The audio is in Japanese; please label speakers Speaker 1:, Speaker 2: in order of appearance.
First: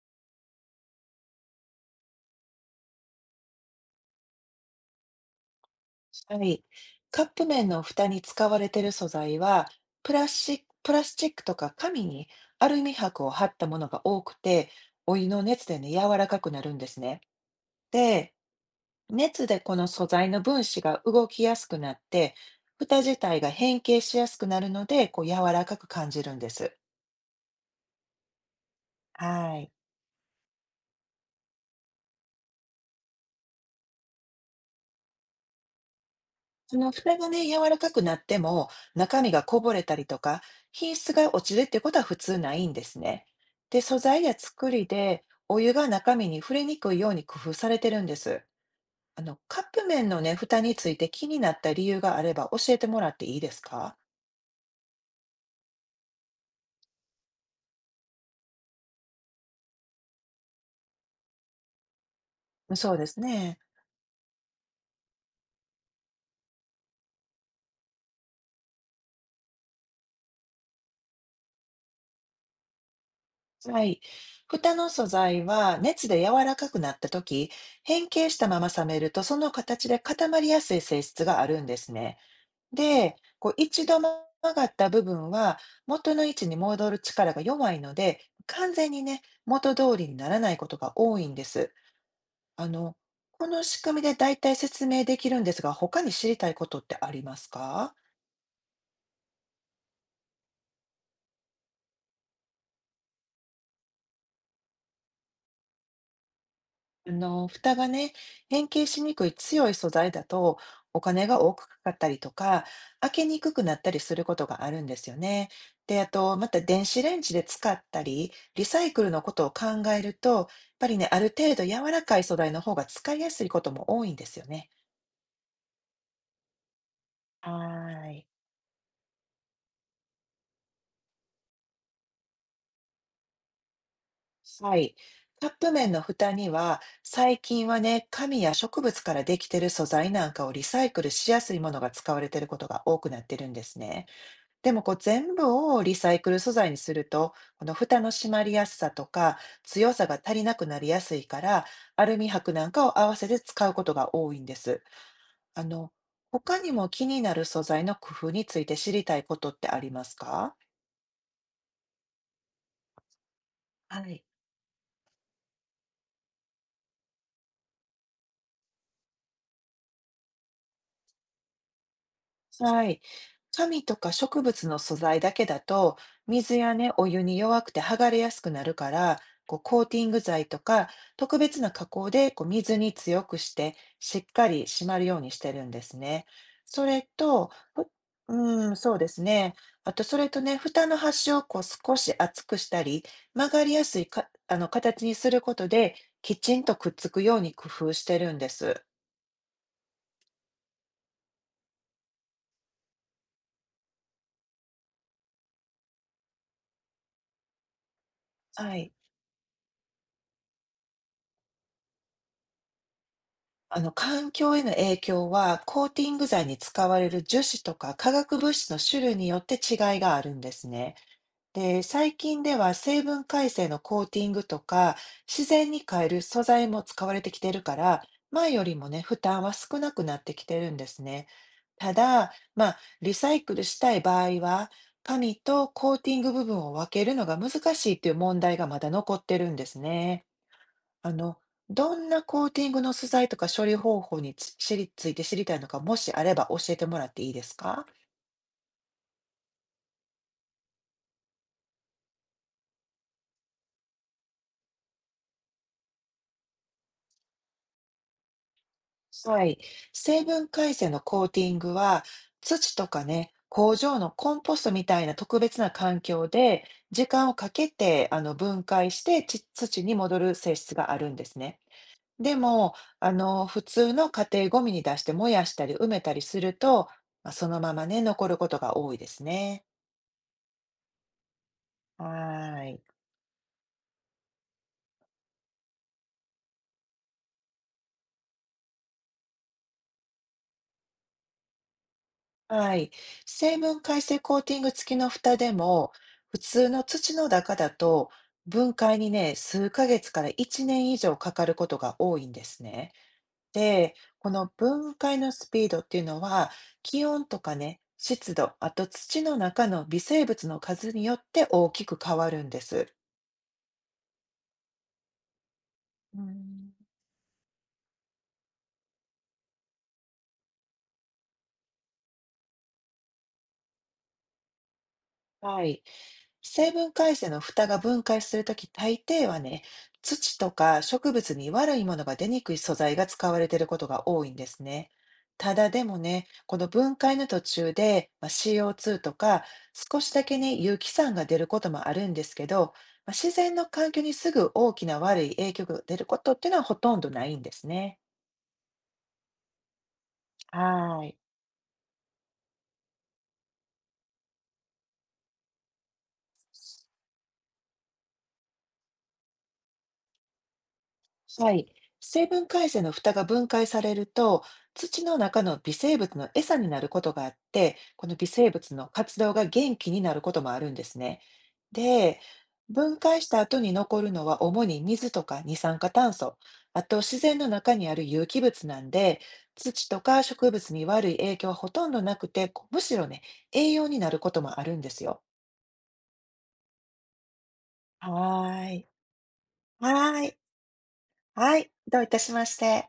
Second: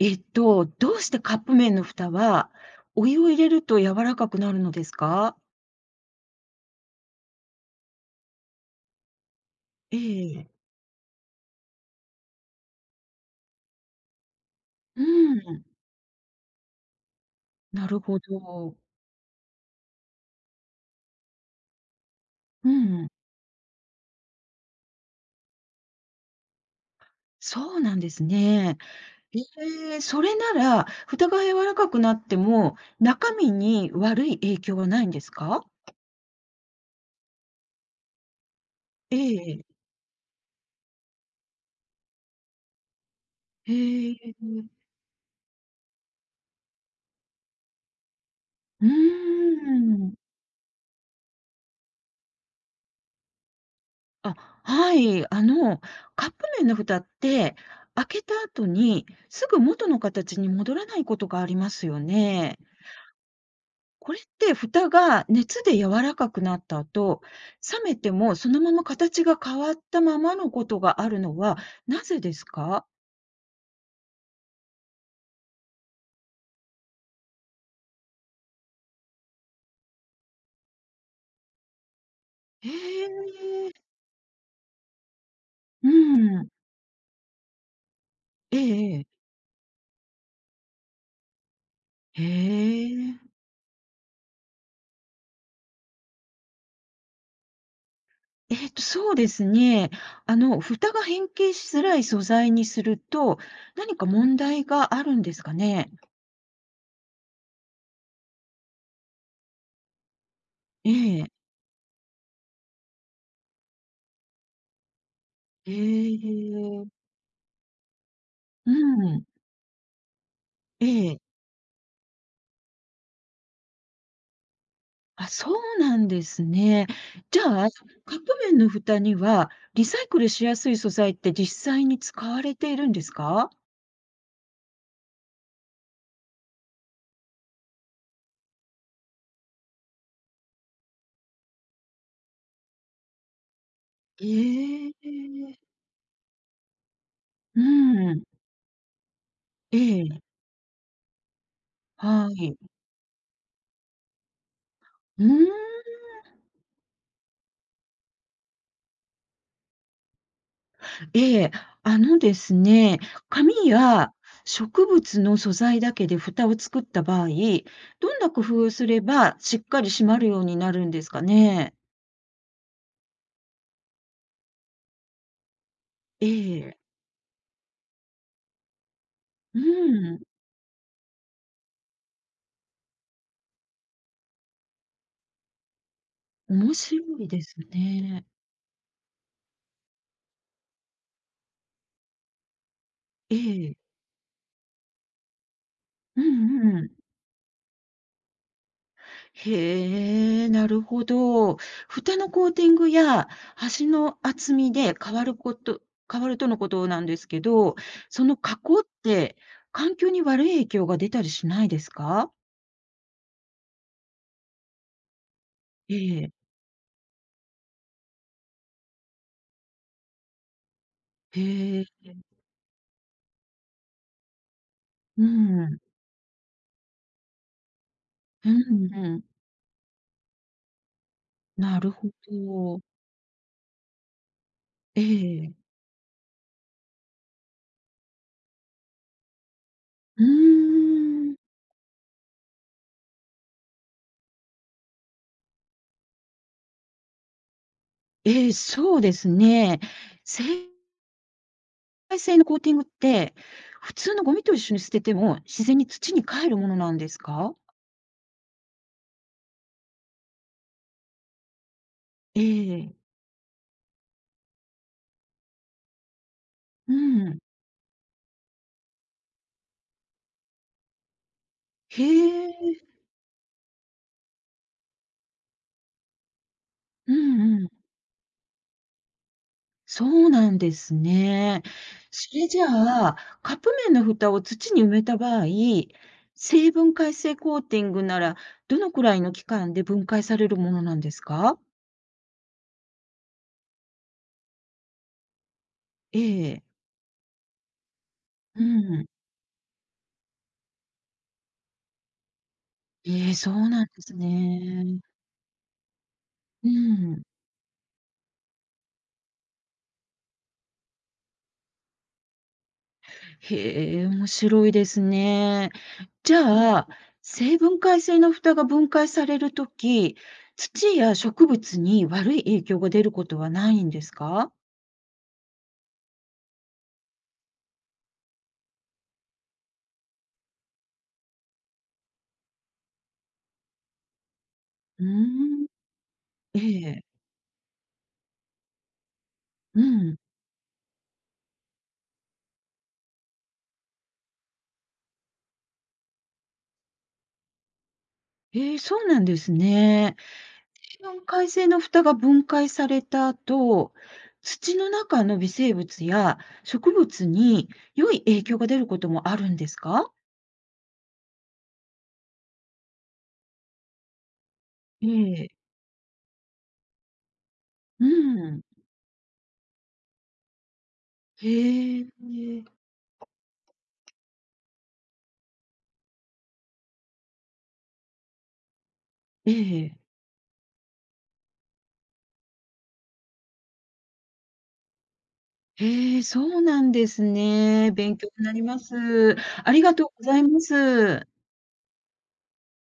Speaker 1: どうしてカップ麺の蓋は、お湯を入れると柔らかくなるのですか？
Speaker 2: はい。カップ麺の蓋に使われている素材は、
Speaker 1: え
Speaker 2: プラス
Speaker 1: え。
Speaker 2: チック、プラスチックとか紙にアルミ箔を貼ったものが多くて、
Speaker 1: う
Speaker 2: お湯の
Speaker 1: ん、
Speaker 2: 熱でね、柔らかくなるんですね。
Speaker 1: なるほ
Speaker 2: で、
Speaker 1: ど。
Speaker 2: 熱でこの素材の分子が動きやすくなって、
Speaker 1: う
Speaker 2: 蓋
Speaker 1: ん、
Speaker 2: 自体が変形しやすくなるので、こう柔らかく感じるんです。
Speaker 1: そうなんですね。
Speaker 2: はい。
Speaker 1: ええ、それなら、蓋が柔らかくなっても、中身に悪い影響はないんですか？
Speaker 2: その蓋がね、柔らかくなっても、
Speaker 1: え
Speaker 2: 中身がこ
Speaker 1: え、
Speaker 2: ぼれたりとか、品質が落ちるってことは普通ないんですね。で、素
Speaker 1: へ
Speaker 2: 材
Speaker 1: え。
Speaker 2: や作りで、お湯が中身に触れにくいように工夫されてるんです。
Speaker 1: うー
Speaker 2: カップ麺
Speaker 1: ん。
Speaker 2: のね、蓋について気になった理由があれば教えてもらっていいですか？
Speaker 1: あ、はい。あの、カップ麺の蓋って、開けた後に、すぐ元の形に戻らないことがありますよね。
Speaker 2: そうですね。
Speaker 1: これって蓋が熱で柔らかくなった後、冷めてもそのまま形が変わったままのことがあるのはなぜですか？
Speaker 2: はい。蓋の素材は熱で柔らかくなった時、変形したまま冷めると、その形で固まりやすい性質があるんですね。
Speaker 1: へ
Speaker 2: で、こう
Speaker 1: え。
Speaker 2: 一度曲がった部分は
Speaker 1: う
Speaker 2: 元の位置
Speaker 1: ん。
Speaker 2: に戻る力が弱いので、
Speaker 1: え
Speaker 2: 完
Speaker 1: え
Speaker 2: 全
Speaker 1: え
Speaker 2: に
Speaker 1: え。
Speaker 2: ね、元通りにならないことが多いんです。
Speaker 1: へ
Speaker 2: あの、
Speaker 1: え。
Speaker 2: この仕組みで大体説明できるんですが、他に知りたいことってありますか？
Speaker 1: そうですね。あの、蓋が変形しづらい素材にすると、何か問題があるんですかね？
Speaker 2: 蓋がね、変形しにくい強い素材だと、
Speaker 1: え
Speaker 2: お金
Speaker 1: え。
Speaker 2: が多くかかったりとか、開けにくくなったりすることがあるんですよね。で、あ
Speaker 1: え
Speaker 2: と、また電
Speaker 1: え。
Speaker 2: 子レンジで使ったり、リ
Speaker 1: う
Speaker 2: サイクルの
Speaker 1: ん。
Speaker 2: ことを考えると、やっぱ
Speaker 1: え
Speaker 2: りね、あ
Speaker 1: え。
Speaker 2: る程度柔らかい素材の方が使いやすいことも多いんですよね。
Speaker 1: あ、そうなんですね。じゃあ、
Speaker 2: はー
Speaker 1: カッ
Speaker 2: い。
Speaker 1: プ麺の蓋には、リサイクルしやすい素材って実際に使われているんですか？
Speaker 2: はい。カップ麺の蓋には、最近はね、紙や植物からできてる素材なんかをリサイクルしやすいものが使われてることが多くなってるんですね。でも
Speaker 1: え
Speaker 2: こう全部
Speaker 1: え。
Speaker 2: をリサイクル素材にすると、
Speaker 1: う
Speaker 2: この蓋の
Speaker 1: ん。
Speaker 2: 閉まりやすさとか
Speaker 1: え
Speaker 2: 強さが
Speaker 1: え、
Speaker 2: 足りなくなりやすいから、アル
Speaker 1: は
Speaker 2: ミ箔
Speaker 1: い。
Speaker 2: なんかを合わせて使うことが多いんです。
Speaker 1: うー
Speaker 2: あ
Speaker 1: ん。
Speaker 2: の、他にも気になる素材の工夫について知りたいことってありますか？
Speaker 1: ええ、あのですね、紙
Speaker 2: は
Speaker 1: や
Speaker 2: い
Speaker 1: 植物の素材だけで蓋を作った場合、どんな工夫をすればしっかり閉まるようになるんですかね？
Speaker 2: はい。紙とか植物の素材だけだと、
Speaker 1: え
Speaker 2: 水や
Speaker 1: え。
Speaker 2: ね、お湯に弱くて剥がれやすくなるから、こ
Speaker 1: う
Speaker 2: うコーティング
Speaker 1: ん、
Speaker 2: 剤とか特別な加工でこう水に強くして、しっかり締まるようにしてるんですね。
Speaker 1: 面
Speaker 2: それ
Speaker 1: 白いで
Speaker 2: と、
Speaker 1: す
Speaker 2: ふ
Speaker 1: ね。
Speaker 2: うん、そうですね。あと、それとね、蓋の端をこう少し厚くしたり、
Speaker 1: え
Speaker 2: 曲がりや
Speaker 1: え。
Speaker 2: すいか、形にすることで、
Speaker 1: う
Speaker 2: きちんと
Speaker 1: んう
Speaker 2: く
Speaker 1: ん。
Speaker 2: っつくように工夫してるんです。
Speaker 1: へえ、なるほど。蓋のコーティングや端の厚みで変わること、変わるとのことなんですけど、その加
Speaker 2: は
Speaker 1: 工っ
Speaker 2: い。
Speaker 1: て環境に悪い影響が出たりしないですか？
Speaker 2: 環境への影響は、コー
Speaker 1: え
Speaker 2: ティング
Speaker 1: え、
Speaker 2: 剤に使われる樹脂とか化学物質の種類によって違いがあるんですね。
Speaker 1: へ
Speaker 2: で、
Speaker 1: え、
Speaker 2: 最近では成分改正のコーティングとか、
Speaker 1: う
Speaker 2: 自然
Speaker 1: ん、
Speaker 2: に変える素材も使われてきてるから、
Speaker 1: う
Speaker 2: 前よりも
Speaker 1: ん
Speaker 2: ね、
Speaker 1: う
Speaker 2: 負
Speaker 1: ん、
Speaker 2: 担は少なくなってきてるんですね。
Speaker 1: なる
Speaker 2: た
Speaker 1: ほ
Speaker 2: だ、まあ、
Speaker 1: ど。
Speaker 2: リサイクルしたい場合は、
Speaker 1: え
Speaker 2: 紙
Speaker 1: え、
Speaker 2: とコーティング部分を分けるのが難しいっていう問題がまだ残ってるんです
Speaker 1: う
Speaker 2: ね。
Speaker 1: ー
Speaker 2: あの、
Speaker 1: ん。
Speaker 2: どんなコーティングの素材とか処理方法について知りたいのか、もしあれば教えてもらっていいですか？
Speaker 1: ええ、そうですね。正解性のコーティングって、普通のゴミと一緒に捨てても自然に土に還るものなんですか？
Speaker 2: はい。成分改正のコーティングは、
Speaker 1: え
Speaker 2: 土とか
Speaker 1: え。
Speaker 2: ね、工場のコンポストみたいな特別な環境で、
Speaker 1: う
Speaker 2: 時間を
Speaker 1: ん。
Speaker 2: かけて分解して土に戻る性質があるんですね。
Speaker 1: へ
Speaker 2: でも、
Speaker 1: え。
Speaker 2: 普通の家庭ゴミに出して燃やしたり埋めたりすると、
Speaker 1: う
Speaker 2: まあ、
Speaker 1: ん
Speaker 2: その
Speaker 1: う
Speaker 2: ま
Speaker 1: ん。
Speaker 2: まね、残ることが多いですね。
Speaker 1: そうなんですね。
Speaker 2: は
Speaker 1: それじゃ
Speaker 2: ーい。
Speaker 1: あ、カップ麺の蓋を土に埋めた場合、生分解性コーティングなら、どのくらいの期間で分解されるものなんですか？
Speaker 2: はい。成分解性コーティング付きの蓋でも、
Speaker 1: え
Speaker 2: 普
Speaker 1: え。
Speaker 2: 通の土の中だと、
Speaker 1: う
Speaker 2: 分解
Speaker 1: ん。
Speaker 2: にね、数ヶ月から1年以上かかることが多いんですね。
Speaker 1: ええ、そうなんで
Speaker 2: で、
Speaker 1: す
Speaker 2: この分
Speaker 1: ね。
Speaker 2: 解のスピードっていうのは、
Speaker 1: う
Speaker 2: 気
Speaker 1: ん。
Speaker 2: 温とかね、湿度、あと土の中の微生物の数によって大きく変わるんです。
Speaker 1: へえ、面白いですね。
Speaker 2: う
Speaker 1: じ
Speaker 2: ん。
Speaker 1: ゃあ、生分解性の蓋が分解されるとき、土や植物に悪い影響が出ることはないんですか？
Speaker 2: はい。成分解性の蓋が分解するとき、大抵はね、土とか植物に悪いものが出にくい素材が使われていることが多いんですね。
Speaker 1: うー
Speaker 2: た
Speaker 1: ん。
Speaker 2: だでもね、こ
Speaker 1: え
Speaker 2: の分
Speaker 1: え、
Speaker 2: 解の途中で、まあ、CO2 とか
Speaker 1: う
Speaker 2: 少し
Speaker 1: ん。
Speaker 2: だけね、有機酸が出ることもあるんですけど、まあ、自然の環境にすぐ大きな悪い影響が出ることっていうのはほとんどないんですね。
Speaker 1: ええ、そうなんですね。
Speaker 2: はい。
Speaker 1: 分解性の蓋が分解された後、土の中の微生物や植物に良い影響が出ることもあるんですか？
Speaker 2: はい。成分解性の蓋が分解されると、土
Speaker 1: え
Speaker 2: の中
Speaker 1: え、
Speaker 2: の微生物の餌になることがあって、こ
Speaker 1: う
Speaker 2: の微生
Speaker 1: ん。
Speaker 2: 物の活動が元気になることもあるんですね。
Speaker 1: へ
Speaker 2: で、
Speaker 1: え。
Speaker 2: 分解した後に残るのは主に水とか二酸化炭素、あと自然の中にある有機物なんで、
Speaker 1: え
Speaker 2: 土
Speaker 1: え。
Speaker 2: とか植物に悪い影響はほとんどなくて、こうむしろね、栄養になることもあるんですよ。
Speaker 1: へえ、そうなんですね。勉強に
Speaker 2: は
Speaker 1: なり
Speaker 2: ー
Speaker 1: ま
Speaker 2: い。
Speaker 1: す。ありがとう
Speaker 2: はー
Speaker 1: ござ
Speaker 2: い。
Speaker 1: います。
Speaker 2: はい。どういたしまして。